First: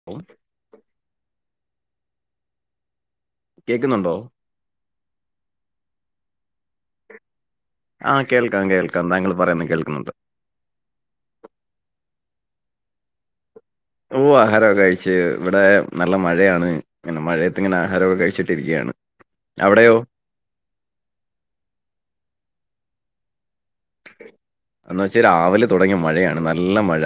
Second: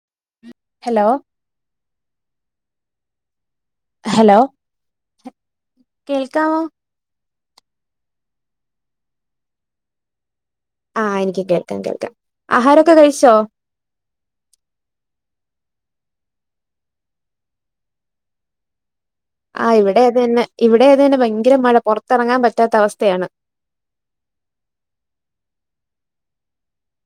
[inaudible] Hello കേക്കുന്നുണ്ടോ hello കേൾക്കാവോ ആഹ് കേൾക്കാം കേൾക്കാം താങ്കൾ പറയുന്നെ കേൾക്കുന്നുണ്ട് ആഹ് എനിക്ക് കേൾക്കാം കേൾക്കാം ആഹാരൊക്കെ കഴിച്ചോ ഓ ആഹാരൊക്കെ കഴിച്ച് ഇവിടെ നല്ല മഴയാണ്. [unintelligible] മഴയത്ത് ഇങ്ങനെ ആഹാരൊക്കെ കഴിച്ചിട്ടിരിക്ക്യാണ്. ആഹ് ഇവിടേതന്നെ ഇവിടെതെന്നെ ഭയങ്കര മഴ പൊർത്തർങ്ങാൻ പറ്റാത്ത അവസ്ഥയാണ്. എന്ന വെച്ചാ രാവിലെ തുടങ്ങിയ മഴയാണ് നല്ല മഴ.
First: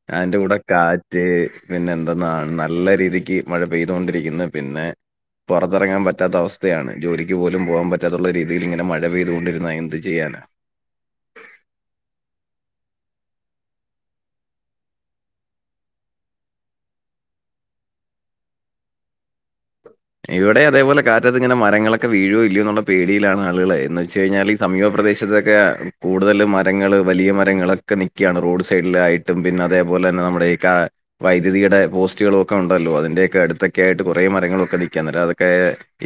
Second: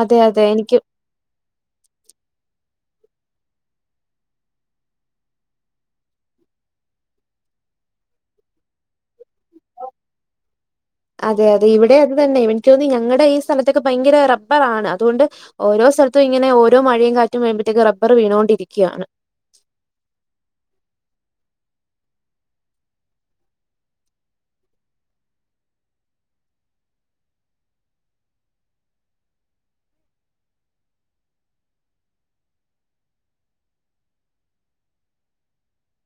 അതെ ഞാൻന്റെ അതെ കൂടെ എനിക്ക് കാ റ്റ് പിന്നെ എന്തെന്നാണ് നല്ല രീതിക്ക് മഴ പെയ്തോണ്ടിരിക്കുന്നു പിന്നെ പൊർത്തറങ്ങാൻ പറ്റാത്ത അവസ്ഥയാണ് ജോലിക്ക് പോലും പോകാൻ പറ്റാത്തുള്ള രീതിയിൽ ഇങ്ങനെ മഴ പെയ്തുകൊണ്ടിരുന്ന എന്ത് ചെയ്യാനാ അതെ അതെ ഇവിടെ അത് തന്നെ എനിക്ക് തോന്നി ഞങ്ങടെ ഈ സ്ഥലത്തൊക്കെ ഭയങ്കര റബ്ബർ ആണ് അതുകൊണ്ട് ഓരോ സ്ഥൽത്തും ഇങ്ങനെ ഓരോ മഴയും കാറ്റും വരുമ്പഴത്തേക്ക് റബ്ബർ വീണോണ്ടിരിക്ക്യാണ്. ഇവടെ അതേപോലെ കാറ്റത്ത് ഇങ്ങനെ മരങ്ങളൊക്കെ വീഴോ ഇല്ലേ എന്നുള്ള പേടിയിലാണ് ആളുകള് എന്ന് വെച്ച് കഴിഞ്ഞാല് സമീപ പ്രദേശത്തൊക്കെ കൂടുതൽ മരങ്ങള് വലിയ മരങ്ങളൊക്കെ നിക്കാണ് റോഡ് സൈഡിലായി എന്തിനതേപോലെ തന്നെ നമ്മുടെ ഈ കാ വൈദ്യുതിയുടെ പോസ്റ്റുകളൊക്കെ ഉണ്ടല്ലോ അതിന്റെയൊക്കെ അടുത്തൊക്കെ ആയിട്ട് കൊറേ മരങ്ങളൊക്കെ നിൽക്ക ഇങ്ങട്ടതൊക്കെ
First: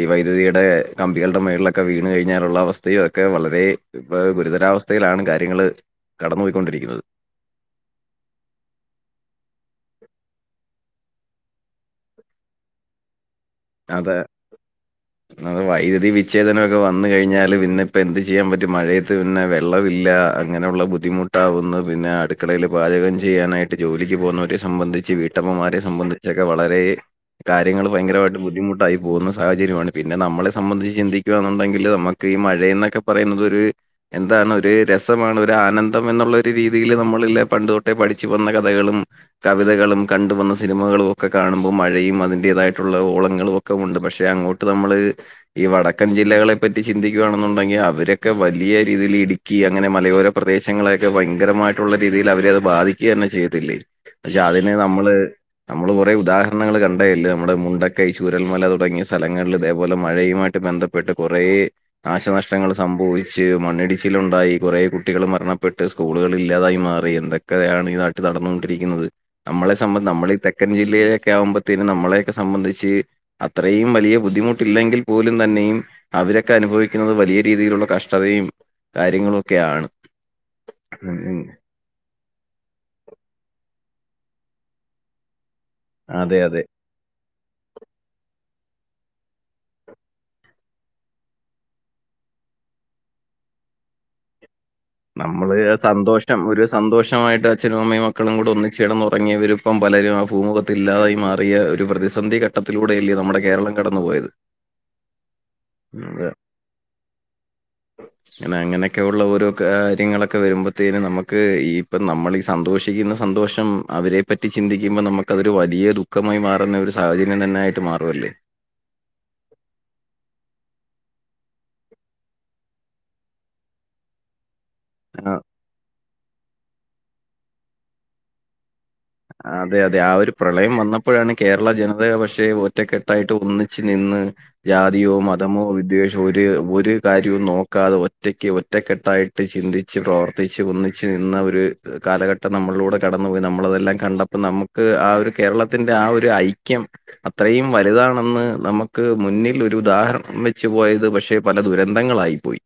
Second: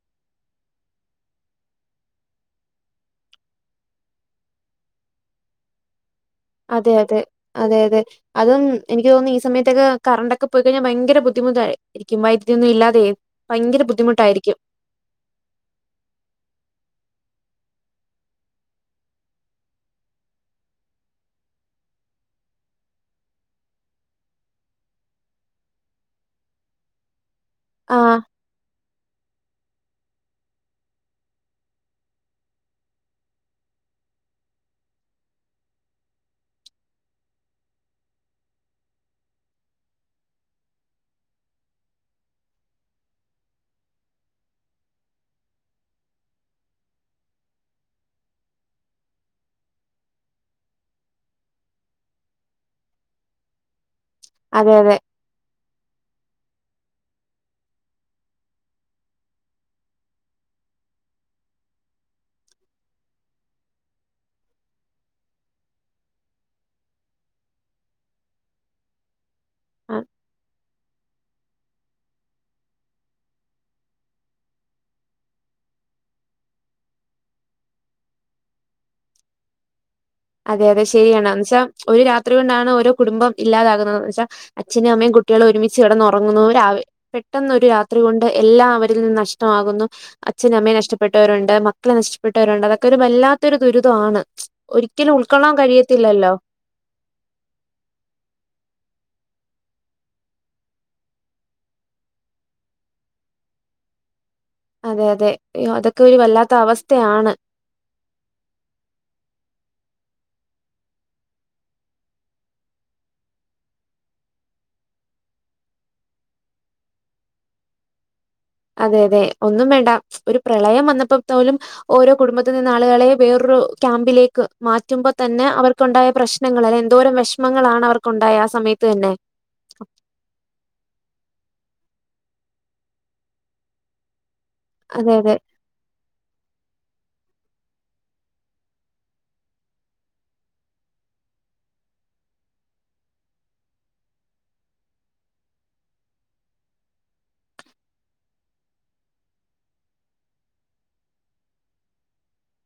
ഈ വൈദ്യുതിയുടെ കമ്പികൾടെ മേൾലൊക്കെ വീണ് കഴിഞ്ഞാലുള്ള അവസ്ഥയും ഒക്കെ വളരേ ഇപ്പ ഗുരുതരാവസ്ഥയിലാണ് കാര്യങ്ങള് അതെ കടന്നുപോയിക്കൊണ്ടിരിക്കുന്നത്. അതെ അതെ അതെ അതും എനിക്ക് തോന്നുന്നു ഈ സമയത്തൊക്കെ കറണ്ടൊക്കെ പോയിക്കഴിഞ്ഞാ ഭയങ്കര ബുദ്ധിമുത്തായി ഇരിക്കും വൈദ്യതിയൊന്നും ഇല്ലാതെ ഭയങ്കര ബുദ്ധിമുട്ടായിരിക്കും ഒന്നാമത് വൈദ്യുതി വിച്ഛേദനം ഒക്കെ വന്നു കഴിഞ്ഞാല് പിന്നെ ഇപ്പ എന്ത് ചെയ്യാൻ പറ്റും മഴയ ത്ത് പിന്നെ വെള്ളമില്ല അങ്ങനെയുള്ള ബുദ്ധിമുട്ടാവുന്നു പിന്നെ അടുക്കളയിൽ പാചകം ചെയ്യാനായി ട്ട്, ജോലിക്ക് പോകുന്നവരെ സംബന്ധിച്ച് വീട്ടമ്മമാരെ സംബന്ധിച്ചൊക്കെ വളരെ കാര്യങ്ങള് ആഹ് ഭയങ്കരവായിട്ട് ബുദ്ധി മുട്ടായി പോകുന്ന സാഹചര്യമാണ് പിന്നെ നമ്മളെ സംബന്ധിച്ച് ചിന്തിക്കുയെന്നുണ്ടെങ്കില് നമ്മക്ക് ഈ മഴെ എന്നൊക്കെ പറയുന്നത് ഒർ എന്താണ് ഒരു രസമാണ് ഒരു ആനന്ദം എന്നുള്ള ഒരു രീതിയിയില് നമ്മളല്ല പണ്ട് തൊട്ടേ പഠിച്ചു വന്ന കഥകളും കവിതകളും കണ്ടുവന്ന സിനിമകളും ഒക്കെ കാണുമ്പോൾ മഴയും അതിന്റേതായിട്ടുള്ള ഓള ങ്ങളൊക്കെ ഉണ്ട്. പക്ഷെ അങ്ങോട്ട് നമ്മള് ഈ വടക്കൻ ജില്ലകളെ പറ്റി ചിന്തിക്കുകയാണെന്നുണ്ടെങ്കിൽ അവരൊക്കെ വലിയ രീതിയിൽ ഇടി ക്കി അങ്ങനെ മലയോര പ്രദേശങ്ങളെയൊക്കെ ഭയങ്കരമായിട്ടുള്ള രീതിയിൽ അവരെ അത് ബാധിക്കുക തന്നെ ചെയ്തിട്ടില്ലേ. പക്ഷെ അതിന് അതെ അതെ നമ്മള് നമ്മള് കുറെ ഉദാഹരണങ്ങൾ കണ്ടേല്ലേ നമ്മുടെ മുണ്ട കൈ ചൂരൽമല തുടങ്ങിയ സ്ഥലങ്ങളിൽ ഇതേപോലെ മഴയുമായിട്ട് ബന്ധപ്പെട്ട് കുറേ നാശനഷ്ടങ്ങൾ സംഭവിച്ച് മണ്ണിടിച്ചിലുണ്ടായി കുറേ കുട്ടികൾ മരണപ്പെട്ട് സ്കൂളുകൾ ഇല്ലാതായി മാറി എന്തൊക്കെയാണ് ഈ നാട്ടിൽ നടന്നോണ്ടിരിക്കുന്നത്. നമ്മളെ സംഭ നമ്മളെ തെക്കൻ ജില്ലയിലൊക്കെ ആവുമ്പോത്തിന് നമ്മളൊയൊക്കെ സംബന്ധി ച്ച് അത്രയും വലിയ ബുദ്ധിമുട്ടില്ലെങ്കിൽ പോലും തന്നെയും അവരൊക്കെ അനുഭവിക്കുന്നത് വലിയ രീതിയിലുള്ള കഷ്ടതയും കാര്യങ്ങളും ഒക്കെആണ്. അതെ അതെ ശരിയാണ് എന്ന് വെച്ചാ ഒരു രാത്രി കൊണ്ടാണ് ഓരോ കുടുംബം ഇല്ലാതാകുന്നത് വെച്ചാ അച്ഛനും അമ്മയും കു കുട്ടികൾ ഒരുമിച്ച് അതെ കിടന്നുറങ്ങുന്നു. ഒരു അതെ ആ പെട്ടെന്ന് ഒരു രാത്രി കൊണ്ട് എല്ലാം അവരിൽ നിന്ന് നഷ്ടമാകുന്നു അച്ഛനും അമ്മയെ നഷ്ടപ്പെട്ടവരോണ്ട് മക്കളെ നഷ്ടപ്പെട്ടവരോണ്ട് അതൊക്കെ ഒരു വല്ലാത്തൊരു ദുരിതവാണ് നമ്മള് സന്തോഷം ഒരു സന്തോഷമായിട്ട് അച്ഛനും അമ്മയും മക്കളും കൂടെ ഒന്നിച്ചുടന്നുറങ്ങിയവരിപ്പം പലരും ആ ഭൂമുഖത്തി ഇല്ലാതായി മാറിയ ഒരു പ്രതി സന്ധി ഘട്ടത്തിലൂടെയല്ലേ നമ്മുടെ കേരളം കടന്നു പോയത് അതെ അതെ അതൊക്കെ ഒരു വല്ലാത്ത അവസ്ഥയാണ് അങ്ങനെ അങ്ങനെയൊക്കെയൊള്ള ഒരോ കാര്യങ്ങളൊക്കെ വരുമ്പോത്തേനും നമുക്ക് ഈ ഇപ്പം നമ്മളിഈ സന്തോഷിക്കുന്ന സന്തോഷം അവരെ പറ്റി ചിന്തിക്കുമ്പോ നമുക്കതൊരു വലിയ ദുഃഖമായി മാറുന്ന ഒരു സാഹചര്യം തന്നൊയിട്ട് മാറുവല്ലേ അതെ അതെ ഒന്നും വേണ്ട ഒരു പ്രളയം വന്നപ്പത്തോലും ഓരോ കുടുംബത്തി നിന്ന് ആളുകളെ വേറൊരു ക്യാമ്പിലേക്ക് മാറ്റുമ്പോ തന്നെ അവർക്കുണ്ടായ പ്രശ്നങ്ങൾ അല്ലെ എന്തോരം വിഷമങ്ങളാണ് അവർക്കുണ്ടായ ആ സമയത്ത് തന്നെ അതെ അതെ ആ ഒരു പ്രളയം വന്നപ്പോഴാണ് കേരള ജനത പഷേ ഒറ്റക്കെട്ടായിട്ട് ഒന്നിച്ച് നിന്ന് ജാതിയോ അതെ അതെ. മതമോ വിദ്വേഷ ഒരു ഒരു കാര്യവും നോക്കാതെ ഒറ്റക്ക് ഒറ്റക്കെട്ടായിട്ട് ചിന്തിച്ച് പ്രവർ കഴിച്ച് ഒന്നിച്ച് നിന്നാ ഒരു കാലഘട്ടം നമ്മളിലൂടെ കടന്നു പോയി നമ്മളതെല്ലാം കണ്ടപ്പോ നമുക്ക് ആ ഒരു കേരളത്തിന്റെ ആ ഒരു ഐക്യം അത്രയും വലുതാണെന്ന് നമുക്ക് മുന്നിൽ ഒരു ഉദാഹരണം വെച്ച് പോയത് പഷേ പല ദുരന്തങ്ങളായി പോയി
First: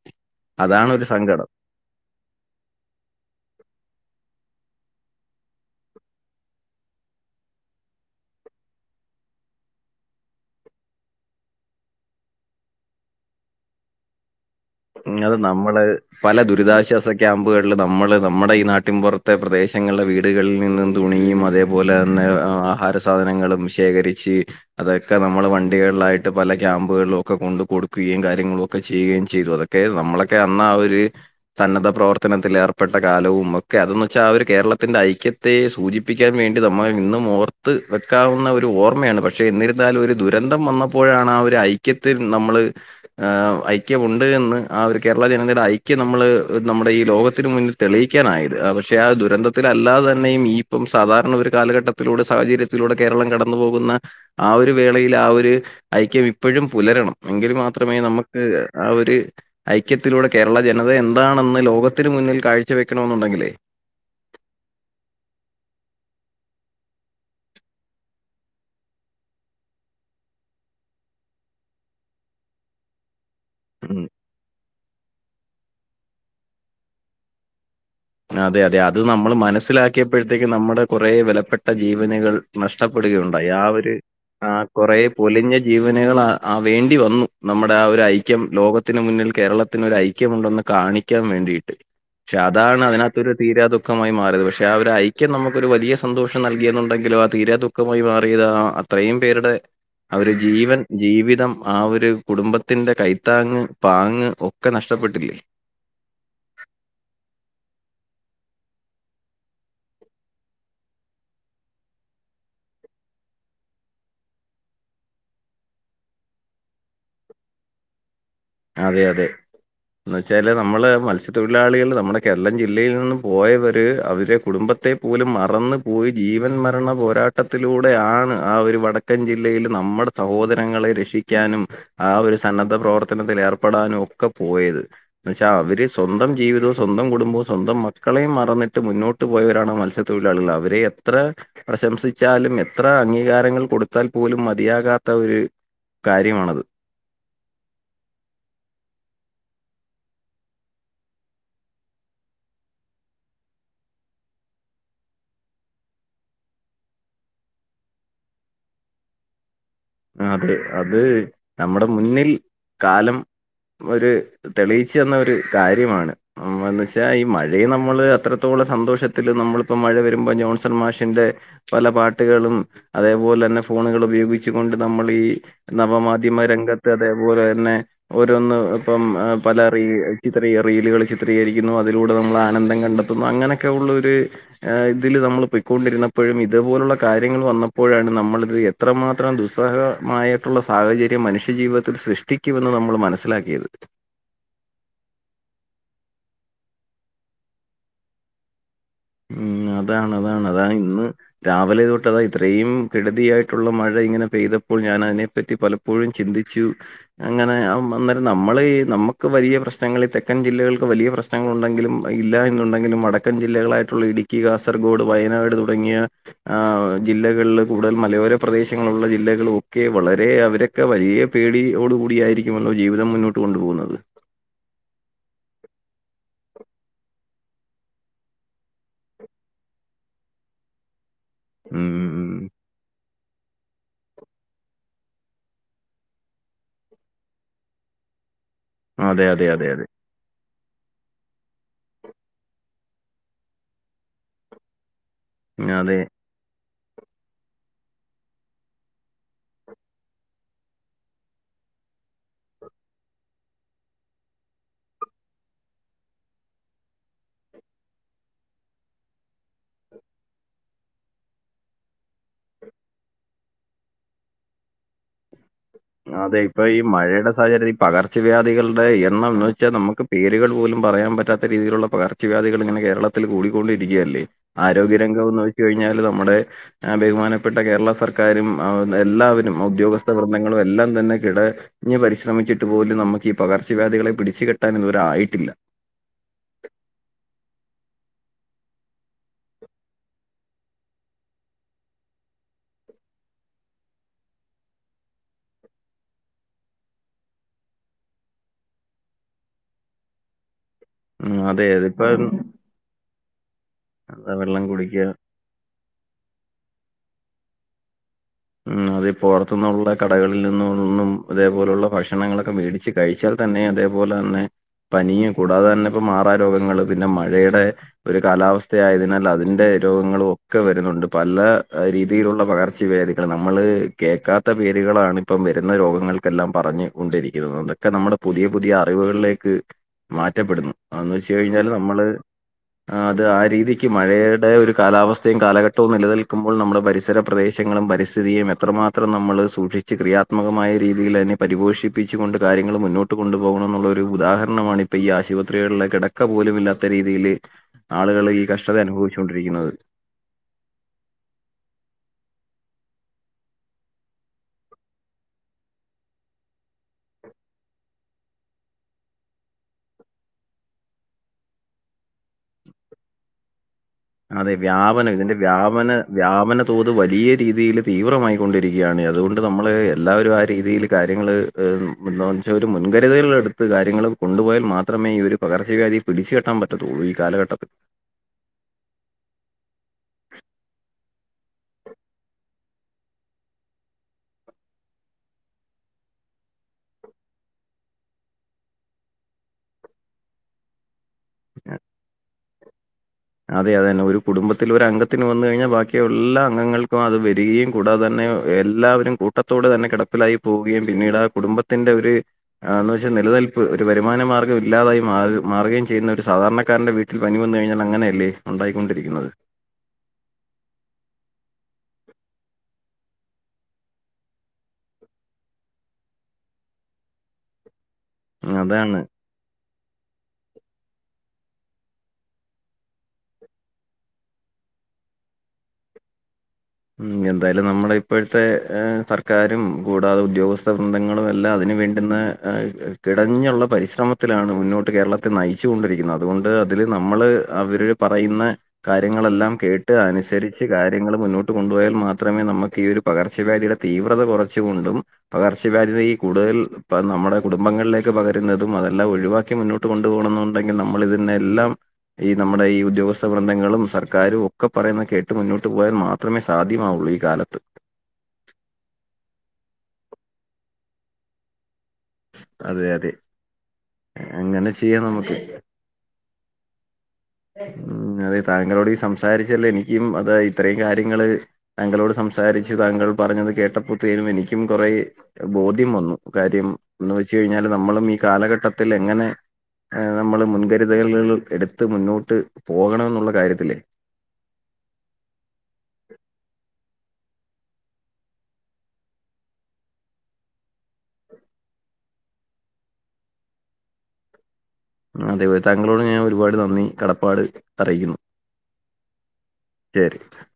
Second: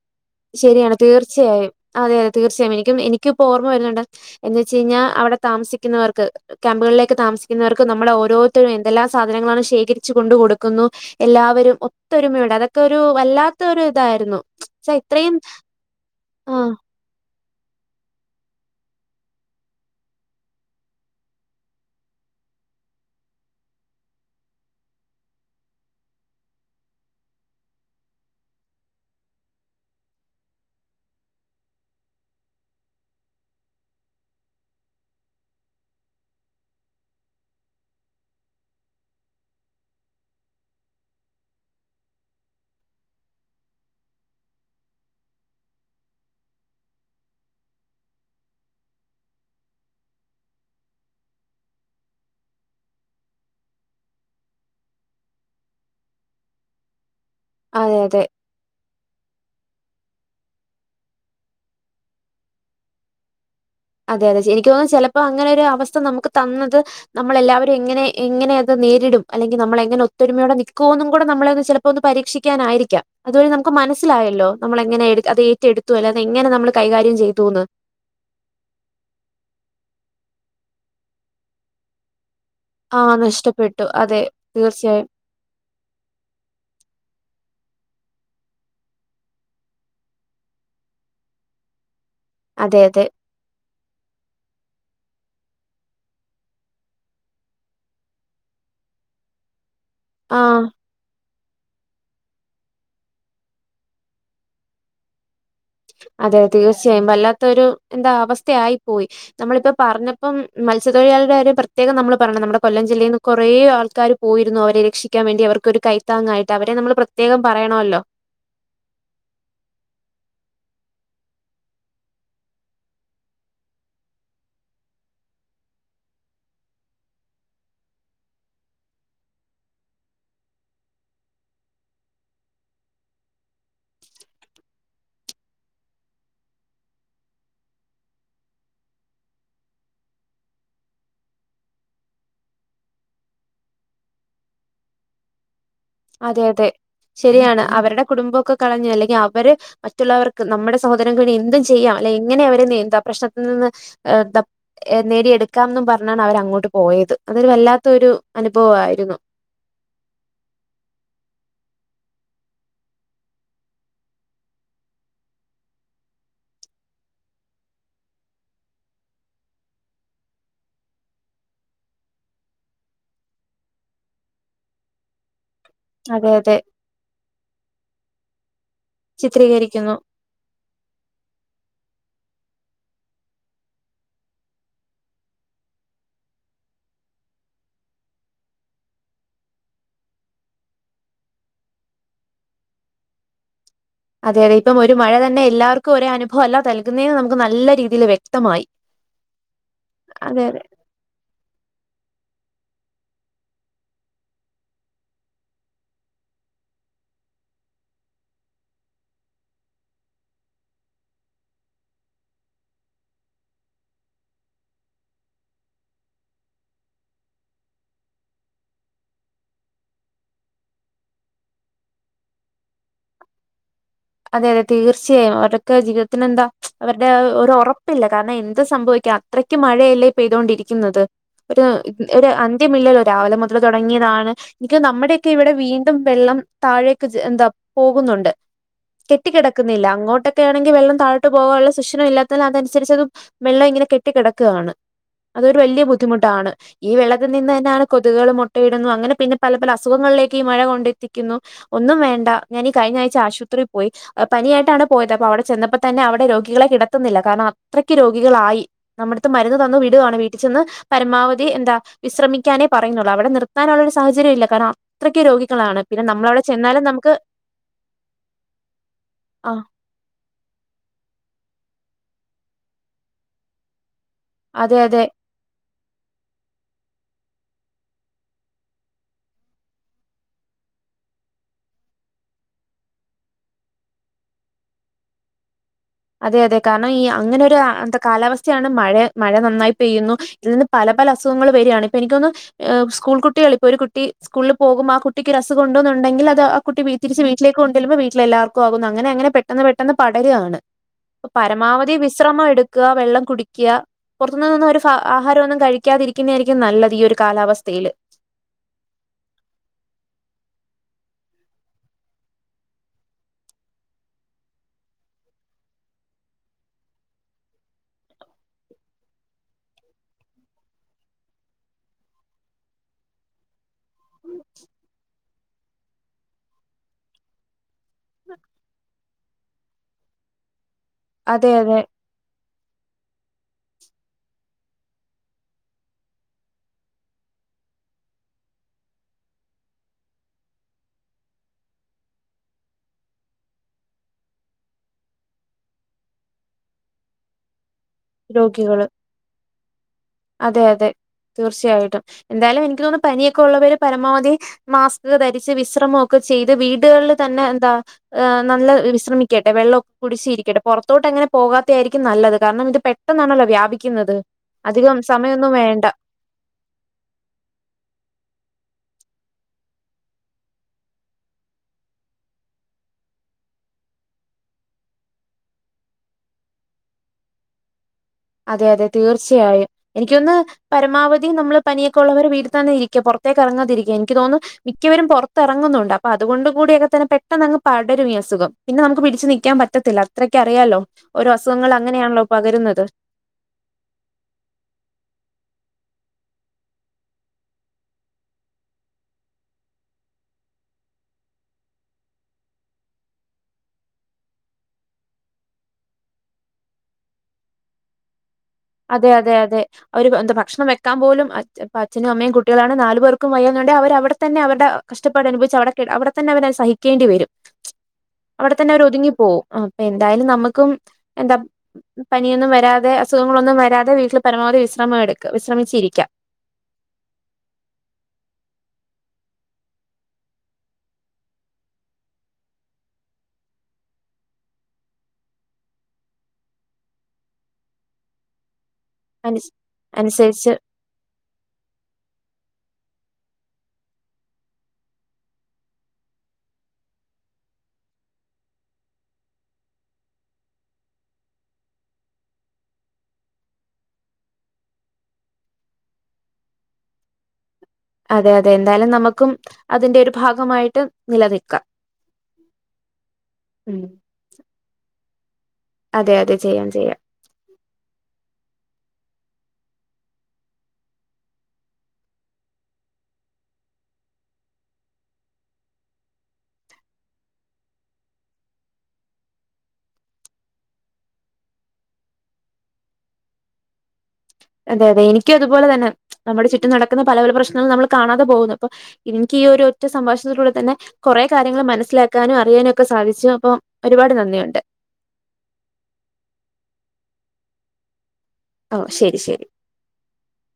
അതാണ് ശെരിയാണ് ഒരു സങ്കടം തീർച്ചയായും അതെ അതെ തീർച്ചയായും എനിക്കും എനിക്കിപ്പോ ഓർമ്മ വരുന്നോണ്ട് എന്ന് വച്ചകഴിഞ്ഞാ അവിടെ താമസിക്കുന്നവർക്ക് ക്യാമ്പുകളിലേക്ക് താമസിക്കുന്നവർക്ക് നമ്മള് ഓരോരുത്തരും എന്തെല്ലാ സാധനങ്ങളാണ് ശേഖരിച്ചു കൊണ്ട് കൊടുക്കുന്നു എല്ലാവരും ഒത്തൊരുമയോണ്ട് അതൊക്കെ ഒരു വല്ലാത്ത ഒരു ഇതാരുന്നു അത് നമ്മള് പല ദുരിതാശ്വാസ ക്യാമ്പുകളില് നമ്മള് നമ്മുടെ ഈ നാട്ടിൻപുറത്തെ പ്രദേശങ്ങളുടെ വീടുകളിൽ നിന്നും തുണിയും അതേ പോലെതന്നെ ആഹാര സാധനങ്ങളും ശേഖരിച്ച് അതൊക്കെ നമ്മള് വണ്ടികളിലായിട്ട് പല ക്യാമ്പുകളിലും ഒക്കെ കൊണ്ട് കൊടുക്കുകയും കാര്യങ്ങളും ഒക്കെ ചെയ്യുകയും ചെയ്തു അതൊ ക്കെ നമ്മളൊക്കെ അന്നാ ആഹ് ഒരു സന്നദ്ധ പ്രവർത്തനത്തിൽ ഏർപ്പെട്ട കാലവും ഒക്കെ അതെന്ന് വെച്ചാ ആ ഒരു കേരളത്തിന്റെ ഐക്യ ത്തെ സൂചിപ്പിക്കാൻ വേണ്ടി നമ്മള് ഇന്നും ഓർത്ത് വെക്കാവുന്ന ഒരു ഓർമ്മയാണ് പഷേ എന്നിര ന്നാലും ഒരു ദുരന്തം വന്നപ്പോഴാണ് ആ ഒരു ഐക്യത്തിൽ നമ്മള് ആഹ് ഐക്യമുണ്ട് എന്ന് ആഹ് ഒരു കേരള ജനതയുടെ ഐക്യം നമ്മള് നമ്മുടെ ഈ ലോകത്തിന് മുന്നിൽ തെളിയിക്കാനായത് പഷേ ആ ദുരന്ത ന്തത്തി അല്ലാതെ തന്നെയും ഈ ഇപ്പം സാധാരണ ഒരു കാലഘട്ടത്തിലൂടെ സാഹചര്യത്തിലൂടെ കേരളം കടന്നു പോകുന്ന ആ ഒരു വേളയിൽ ആഹ് ഒര് ഐക്യം ഇപ്പോഴും പുലരണം എങ്കിൽ മാത്രമേ അതെ, അതെ. നമുക്ക് ആ ഒര് ഐക്യത്തിലൂടെ കേരള ജനത എന്താണന്ന് ലോകത്തിന് മുന്നിൽ കാഴ്ച വെക്കണോന്നുണ്ടങ്കിലേ അതെ അതെ എനിക്ക് തോന്നും ചെലപ്പോ അങ്ങനെ ഒരു അവസ്ഥ നമുക്ക് തന്നത് നമ്മളെല്ലാവരും എങ്ങനെ എങ്ങനെ അത് നേരിടും അല്ലെങ്കിൽ നമ്മളെങ്ങനെ ഒത്തൊരുമയോടെ നിക്കൂന്നുകൂടെ നമ്മളെയൊന്ന് ചെല പ്പോന്ന് പരീക്ഷിക്കാനാരിക്കാം അതുവഴി നമുക്ക് മ്മ്. മനസ്സിലായല്ലോ നമ്മള എങ്ങനെ അത് ഏറ്റെടുത്തു അല്ല അത് എങ്ങന നമ്മള് കൈകാര്യം ചെയ്തുന്ന് അതെ അതെ അത് നമ്മൾ മനസ്സിലാക്കിയപ്പോഴത്തേക്കും നമ്മുടെ കൊറെ വെലപ്പെട്ട ജീവനുകൾ ആ നഷ്ടപ്പെടുകയുണ്ടായി ആ നഷ്ടപ്പെട്ടു ഒരു അതെ ആഹ് കൊറേ തീർച്ചയായും. പൊലിഞ്ഞ ജീവനുകൾ ആ വേണ്ടി വന്നു നമ്മുടെ ആ ഒരു ഐക്യം ലോകത്തിന് മുന്നിൽ കേരളത്തിന് ഒരു ഐ ക്യമുണ്ടന്ന് കാണിക്കാൻ വേണ്ടിട്ട് ഷേ അതാണ് അതെ അതെ. അതിനാത്തൊരു തീരാ ദുഖമായി മാറിയത്. പഷേ ആ ഒരു ഐക്യം നമുക്കൊരു വലിയ സന്തോഷം നൽകിയെന്നുണ്ടെങ്കില് ആ തീരാ ദു ക്കമായി മാറിയത് ആഹ് അത്രയും പേരുടെ അവര് ആ ജീവൻ ജീവിതം ആ ഒരു കുടുംബത്തിന്റെ കൈത്താങ്ങ് പാങ്ങ് ഒക്കെ നഷ്ട്ടപ്പെട്ടില്ലേ അതെ തീർച്ചയായും വല്ലാത്തൊരു എന്താ അവസ്ഥയായി പോയി നമ്മളിപ്പ പറഞ്ഞപ്പം മത്സ്യത്തൊഴിലാളുടെ കാര്യം പ്രത്യേകം നമ്മള് പറയണം നമ്മുടെ കൊല്ലം ജില്ലയിൽന്ന് കൊറേ ആൾക്കാര് പോയിരുന്നു അവരെ രക്ഷിക്കാൻ വേണ്ടി അവർക്കൊരു കൈത്താങ്ങായിട്ട് അവരെ നമ്മൾ പ്രത്യേകം പറയണല്ലോ അതെ അതെ എന്ന് വെച്ചാല് നമ്മള് മത്സ്യത്തൊഴിലാളികൾ നമ്മുടെ കേരളം ജില്ലയിൽ നിന്നും പോയവര് അവരുടെ കുടുംബത്തെ ഓല് മറന്നു പോയി ജീവൻ മരണ പോരാട്ടത്തിലൂടെയാണ് ആ ഒരു വട തെക്കൻ ജില്ലയിൽ നമ്മുടെ സഹോദരങ്ങളെ രക്ഷിക്കാനും ആ ഒര് സന്നദ്ധ പ്രവർത്ത ഏർപ്പെടാനും ഒക്ക പോയത് ന്ന് വച്ചാ അവര് സ്വന്തം ജീവിതവും സ്വന്തം കുടുംബവും സ്വന്തം മക്കളെയും മറന്നിട്ട് മുന്നോ ഇട്ട് പോയവരാണ് മത്സ്യത്തൊഴിലാളികൾ അവരെ എത്ര പ്രശംസിച്ചാലും എത്ര അംഗീകാരങ്ങൾ കൊടുത്താൽ പോലും മതിയാകാത്ത ഒര് അതെ അതെ ശരിയാണ് അവരുടെ കുടുംബൊക്കെ കളഞ് അല്ലെങ്കി അവര് മറ്റുള്ളവർക്ക് നമ്മുടെ സഹോദരങ്ങളെ എന്തും ചെയ്യാം അല്ല എങ്ങനെ അവരെ നന്താ പ്രശ്നത്തി നിന്ന് നേടിയെടുക്കാംന്ന് പറഞ്ഞാണ് അവരങ്ങോട്ട് പോയത് അതൊരു വല്ലാത്ത ഒരു അനുഭവാരുന്നു ആഹ് അതെ അത് നമ്മടെ മുന്നിൽ കാലം ഒര് തെളിയിച്ചു തന്നൊരു കാര്യമാണ് മം ച്ചാൽ ഈ മഴയെ നമ്മള് അത്രത്തോളം സന്തോഷത്തില് നമ്മളിപ്പോ മഴ വരുമ്പോ ജോൺസൺ മാഷിന്റെ പല പാട്ടുകളും അതേപോലെന്നെ ഫോണുകൾ ഉപയോഗിച്ച് കൊണ്ട് നമ്മൾ ഈ അതെ അതെ നവമാധ്യമരംഗത്ത് അതേപോലെ തന്നെ ഓരോന്ന് ഇപ്പം പല റീ ചിത്രീകരിക്കുന്നു. ചിത്ര റീലുകൾ ചിത്രീകരിക്കുന്നു അതിലൂടെ നമ്മൾ ആനന്ദം കണ്ടെത്തുന്നു അങ്ങനക്കെ ഉള്ള ഒരു ഇതില് നമ്മൾ പോയ്ക്കൊണ്ടിരുന്നപ്പോഴും ഇതുപോലുള്ള കാര്യങ്ങൾ വന്നപ്പോഴാണ് നമ്മളത് എത്രമാത്രം ത്രം ദുസ്സഹമായിട്ടുള്ള സാഹചര്യം മനുഷ്യജീവിതത്തിൽ സൃഷ്ടിക്കുമെന്ന് നമ്മൾ മനസ്സിലാക്കിയത് അതെ അതെ ഇപ്പം ഒരു മഴ തന്നെ എല്ലാവർക്കും ഒരേ അനുഭവല്ല നൽകുന്നേന്ന് നമുക്ക് നല്ല രീതിയിൽ വ്യക്തമായി മം അതാണ് അതാണ് അതെ അതാണ് ഇന്ന് രാവിലെ തൊട്ട് അതാ ഇത്രയും കെടുതിയായിട്ടുള്ള മഴ ഇങ്ങനെ പെയ്തപ്പോൾ ഞാനതിനെപ്പറ്റി പല എപ്പോഴും ചിന്തിച്ചു അങ്ങന അന്നേരം നമ്മളീ നമ്മക്ക് വലിയ പ്രശ്നങ്ങൾ ഈ തെക്കൻ ജില്ലകൾക്ക് വലിയ പ്രശ്ന നങ്ങൾ ഉണ്ടെങ്കിലും ഇല്ല എന്നുണ്ടെങ്കിലും വടക്കൻ ജില്ലകളായിട്ടുള്ള ഇടുക്കി കാസർഗോഡ് വയനാട് തുടങ്ങിയ ആഹ് ജില്ലകളില് കൂടുതൽ മലയോര പ്രദേശങ്ങളുള്ള ജില്ലകൾ ഒക്കെ വളരെ അവരെ ഒക്കെ വലിയ പേടിയോട് കൂടിയായിരിക്കുമല്ലോ ജീവിതം മുന്നോട്ട് കൊണ്ടു പോകുന്നത് അതെ അതെ തീർച്ചയായും അവരൊക്കെ ജീവിതത്തിന് എന്താ അവരുടെ ഒരു ഒറപ്പില്ല കാരണം എന്തും സംഭവിക്കാം അത്രയ്ക്ക് മഴയല്ലേ പെയ്തൊണ്ടിരിക്കുന്നത് ഒരു ഉം അന്ത്യമില്ല. രാവിലെ മുതൽ തൊടങ്ങിയതാണ് എനിക്ക് നമ്മുടെയൊക്കെ ഇവിടെ വീണ്ടും വെള്ളം താഴേൊക് ജെ എന്താ പോകുന്നുണ്ട് അതെ കെട്ടി അതെ അതെ അതെ കിടക്കുന്നില്ല അങ്ങോട്ടൊ ഒക്കെയാണെങ്കിൽ വെള്ളം താഴട്ട് പോകാനുള്ള സുഷിരം ഇല്ലാത്തതിനാൽ അതനുസരിച്ചതും വെള്ളം ഇങ്ങനെ കെട്ടിടക്കുകാണ് അതൊരു വലിയ അതെ. ബുദ്ധിമുട്ടാണ് ഈ വെള്ളത്തിൽ നിന്ന് തന്നെയാണ് കൊതുകൾ മുട്ടയിടുന്നു അങ്ങനെ പിന്നെ പല പല അസുഖങ്ങളിലേക്ക് ഈ മഴ കൊണ്ടെത്തിക്കുന്നു ഒന്നും വേണ്ട ഞാൻ ഈ കഴിഞ്ഞ ആഴ്ച ആശുപത്രിയിൽ പോയി ആഹ് പനിയായിട്ടാണ് പോയത് അപ്പൊ അവിടെ ചെന്നപ്പോ തന്നെ അവിടെ രോഗികളെ കിടത്തുന്നില്ല കാരണം അത്രയ്ക്ക് രോഗികളായി. നമ്മടടുത്ത് മരുന്ന് തന്നു വീടുവാണ് വീട്ടിൽ ചെന്ന് പരമാവധി എന്താ വിശ്രമിക്കാനേ പറയുന്നുള്ളൂ അവിടെ നിർത്താനുള്ള ഒരു സാഹചര്യം ഇല്ല കാരണം അത്രക്ക് രോഗികളാണ് പിന്നെ നമ്മളവിടെ ചെന്നാലും നമുക്ക് സാഹചര്യ ഈ പകർച്ചവ്യാധികളുടെ എണ്ണം എന്ന് ആ വെച്ചാൽ നമുക്ക് പേരുകൾ പോലും പറയാൻ പറ്റാത്ത രീതിയിലുള്ള പകർച്ചവ്യാധികൾ ഇങ്ങനെ കേരളത്തിൽ കൂടിക്കൊണ്ടിരിക്കുകയല്ലേ അതെ അതെ ആരോഗ്യ രംഗം നോക്കി കഴിഞ്ഞാല് നമ്മുടെ അഭിമാനപ്പെട്ട കേരള സർക്കാരും എല്ലാവരും ഉദ്യോഗസ്ഥ വൃന്തങ്ങളും എല്ലാം തന്നെ കിടഞ്ഞ് പരിശ്രമിച്ചിട്ട് പോലും നമുക്ക് ഈ പകർച്ചവ്യാധികളെ പിടിച്ച് കെട്ടാൻ ഇതു വരെ ആയിട്ടില്ല അതെ അതെ കാരണം ഈ അങ്ങനൊരു എന്ത കാലാവസ്ഥയാണ് മഴ മഴ നന്നായി പെയ്യുന്നു ഇതിൽ നിന്ന് പല പല അസുഖങ്ങൾ വരികാണ് ഇപ്പൊ എനിക്കൊന്ന് സ്കൂൾ കുട്ടികളിപ്പോ ഒരു കുട്ടി സ്കൂളിൽ പോകും ആ കുട്ടിക്ക് ഒരസുഗം ഉണ്ടെന്നുണ്ടെങ്കിൽ അത് കുട്ടി വീ തിരിച്ച് വീട്ടിലേക്ക് കൊണ്ടെല്ലുമ്പോ വീട്ടിലെ എല്ലർക്കും ആകുന്നു അങ്ങനെ അങ്ങനെ പെട്ടന്ന് പെട്ടന്ന് പടരാണ് ഉം. അതെ. പരമാവധി അതിപ്പം വിശ്രമം എടുക്കുക വെള്ളം കുടിക്കുക വെള്ളം പുറത്തുനിന്നൊന്നും ഒരു കുടിക്കുക ആഹാരം ഒന്നും കഴിക്ക ടിക്കാതിരിക്കുന്നതായിരിക്കും നല്ലത് ഈ ഒരു കാലാവസ്ഥയിൽ ഉം അതേ പൊറത്തുന്നുള്ള കടകളിൽ നിന്നൊന്നും അതേപോലുള്ള ഭക്ഷണങ്ങളൊക്കെ മേടി ഇത് കഴിച്ചാൽ തന്നെ അതേപോലെ തന്നെ പനിയും കൂടാതെ തന്നെ ഇപ്പ മാറാ രോഗങ്ങള് പിന്നെ മഴയുടെ ഒരു കാലാവസ്ഥയായതിനാൽ അതിന്റെ രോഗങ്ങളും ഒക്കെ വരുന്നുണ്ട് പല രീതിയിലുള്ള പകർച്ച വാതി നമ്മള് കേൾക്കാത്ത പേരുകളാണ് ഇപ്പം വരുന്ന രോഗങ്ങൾക്കെല്ലാം പറഞ്ഞ കൊണ്ടിരിക്കുന്നത് ഒക്കെ നമ്മുടെ പുതിയ പുതിയ അറിവുകളിലേക്ക് മാറ്റപ്പെടുന്നു അതന്ന് അതെ വെച്ചഴിഞ്ഞാല് അതെ നമ്മള് [inaudible] അത് ആ രീതിക്ക് മഴയുടെ ഒരു കാലാവസ്ഥയും കാലഘട്ടവും നിലനിൽക്കുമ്പോൾ നമ്മുടെ പരിസര പ്രദേശങ്ങളും പരി സ്ഥിതിയും എത്രമാത്രം നമ്മൾ സൂക്ഷിച്ച് ക്രിയാത്മകമായ രീതിയിൽതിനെ പരിപോഷിപ്പിച്ചു കൊണ്ട് കാര്യങ്ങൾ മുന്നോട്ട് കൊണ്ടു പോകണം എന്നുള്ള ഒരു ഉദാഹരണമാണ് ഇപ്പൊ ഈ ആശുപത്രികളിലെ കിടക്ക പോലും ഇല്ലാത്ത രീതിയിൽ ആളുകൾ ഈ കഷ്ടത രോഗികള്. അനുഭവിച്ചു കൊണ്ടിരിക്കുന്നത് അതെ അതെ തീർച്ചയായിട്ടും എന്തായാലും എനിക്ക് തോന്നുന്നു പനിയൊക്കെ ഉള്ളവര് പരമാവധി മാസ്ക് ധരിച്ച് വിശ്രമൊക്കെ ചെയ്ത് വീടുകളിൽ തന്നെ എന്താ ഹ് നല്ല വിശ്രമിക്കട്ടെ വെള്ളമൊക്കെ കുടിച്ചിരിക്കട്ടെ പുറത്തോട്ട് അങ്ങനെ പോകാത്തെയ ആയിരിക്കും നല്ലത് കാരണം ഇത് പെ പെട്ടെന്നാണല്ലോ വ്യാപിക്കുന്നത് അതെ. അധികം വ്യാപനം. ഇതിന്റെ സമയമൊന്നും വേണ്ട വ്യാപന വ്യാപന തോത് വലിയ രീതിയിൽ തീവ്രമായിക്കൊണ്ടിരിക്കുകയാണ് അതുകൊണ്ട് നമ്മള് എല്ലാവരും ആ രീതിയിൽ കാര്യങ്ങള് എന്നുവെച്ചാൽ ഒരു മുൻകരുതലൾ എടുത്ത് കാര്യങ്ങൾ കൊണ്ടുപോയാൽ മാത്രമേ ഈ ഒരു പകർച്ചവ്യാദി പിടിച്ച് കെട്ടാൻ പറ്റത്തുള്ളൂ ഈ കാലഘട്ടത്ത് അതെ അതെ തീർച്ചയായും എനിക്കൊന്ന് പരമാവധി നമ്മള് പനിയൊക്കെ ഉള്ളവര് വീട്ടിൽ തന്നെ ഇരിക്കുക പുറത്തേക്ക് ഇറങ്ങാതിരിക്കുക എനിക്ക് തോന്നുന്നു മിക്കവരും പുറത്തിറങ്ങുന്നുണ്ട് അപ്പൊ അതുകൊണ്ട് കൂടിയൊക്കെ തന്നെ പെട്ടെന്ന് അങ്ങ് പടരും ഇ അസുഖം പിന്നെ നമുക്ക് പിടിച്ച് നിക്കാൻ പറ്റത്തില്ല അത്രക്ക അറിയാാലോ ഓരോ അസുഖങ്ങൾ അങ്ങനെയാണല്ലോ പകരുന്നത് അതെ അതെന്നെ ഒരു കുടുംബത്തിൽ ഒരു അംഗത്തിന് വന്ന് കഴിഞ്ഞാൽ ബാക്കി എല്ലാ അംഗങ്ങൾക്കും അത് വരികയും കൂടാതെ തന്നെ എല്ലാവരും കൂട്ടത്തോടെ തന്നെ കിടപ്പിലായി പോവുകയും പിന്നീട് ആ കുടുംബത്തിന്റെ ഒരു ആ എന്ന് വെച്ചാൽ നിലനിൽപ്പ് ഒരു വരുമാന മാർഗ്ഗം ഇല്ലാതായി മാ മാറുകയും ചെയ്യുന്ന ഒരു സാധാരണക്കാരന്റെ വീ ഒരു പനി വന്നു കിഞ്ഞാൽ അങ്ങനെയല്ലേ അതെ അതെ അതെ അവര് എന്താ ഭക്ഷണം വെക്കാൻ പോലും അ അച്ഛനും അമ്മയും കുട്ടികളാണ് നാലു പേർക്കും വയ്യന്നണ്ടങ്കിൽ അവർ അവിടെ തന്നെ അവരുടെ കഷ്ടപ്പാട് അനുഭവിച്ച് അവിടെ അവിടെത്തന്നെ അവരത് സഹിക്കേണ്ടി വരും അവിടെത്തന്നെ അവർ അതാണ്. ഒതുങ്ങിപ്പോവും അപ്പൊ എന്തായാലും നമുക്കും എന്താ പനിയൊന്നും വരാതെ അസുഖ അസുഖങ്ങളൊന്നും വരാതെ വീട്ടിൽ പരമാവധി വിശ്രമ വിശ്രമിച്ചിരിക്കാം ഉം എന്തായാലും നമ്മള ഇപ്പോഴത്തെ സർക്കാരും കൂടാതെ ഉദ്യോഗസ്ഥ ബൃന്തങ്ങളും എല്ലാം അതിന് വേണ്ടുന്ന കിടഞ്ഞുള്ള പരിശ്രമത്തിലാണ് മുന്നോട്ട് കേരളത്തെ നയിച്ചു കൊണ്ടിരിക്കുന്നത് അതുകൊണ്ട് അതിൽ നമ്മൾ അവര് പറയുന്ന അനു കാര്യങ്ങളെല്ലാം കേട്ട് അനുസരിച്ച് കാര്യങ്ങൾ മുന്നോട്ട് കൊണ്ടുപോയാൽ മാത്രമേ നമുക്ക് ഈ ഒരു പകർച്ചവ്യധിയുടെ തീവ്രത കുറച്ചുകൊണ്ടും പകർച്ചവ്യാധി ഈ കൂടുതൽ നമ്മുടെ കുടുംബങ്ങളിലേക്ക് പകരുന്നതും അതെല്ലാം ഒഴിവാക്കി മുന്നോട്ട് കൊണ്ടു പോണം എന്നുണ്ടെങ്കിൽ നമ്മള ഇതിനെ എല്ലാം ഈ നമ്മുടെ ഈ ഉദ്യോഗസ്ഥ ബൃന്തങ്ങളും സർക്കാരും ഒക്കെ പറയുന്ന കേട്ട് മുന്നോട്ട് പോകയാൻ മാത്രം അത്രമേ സാധ്യമാവുള്ളൂ ഈ കാലത്ത് അതെ അതെ എന്തായാലും നമുക്കും അതിന്റെ ഒരു ഭാഗമായിട്ട് നിലനിൽക്കാം അതെ അതെ ഉം അങ്ങനെ ചെയ്യാം നമുക്ക് അതെ അതെ ചെയ്യാം ചെയ്യാം ഉ അതെ താങ്കളോട് സംസാരിച്ചല്ലേ എനിക്കും അത ഇത്രയും കാര്യങ്ങള് തങ്കളോട് സംസാരിച്ചു താങ്കൾ പറഞ്ഞത് കേട്ടപ്പോത്തേനും എനിക്കും കുറെ ബോധ്യം വന്നു കാര്യം എന്ന് വെച്ച കഴിഞ്ഞാല് നമ്മളും ഈ കാലഘട്ടത്തിൽ എങ്ങനെ ആഹ്‌ നമ്മള് മുൻകരുതലുകൾ എടുത്ത് മുന്നോട്ട് പോകണെന്നുള്ള കാര്യത്തിേല്ലേ അതെ അതെ എനിക്കും [unintelligible] നമ്മുടെ ചുറ്റും നടക്കുന്ന പല പല പ്രശ്നങ്ങും നമ്മൾ കാണാതെ പോകുന്നു അപ്പൊ എനിക്ക് ഈ ഒരു ഒറ്റ സംഭാഷണത്തിലൂടെ തന്നെ കുറെ കാര്യങ്ങൾ മനസ്സിലാക്കാനും അറിയാനും ഒക്കെ സാധിച്ചു അപ്പം ഒരുപാട് നന്ദിയുണ്ട് അതേ താങ്കളോട് ഞാൻ ഒരുപാട് നന്ദി കടപ്പാട് അറിയിക്കുന്നു ഓ ശരി ശരി [unintelligible]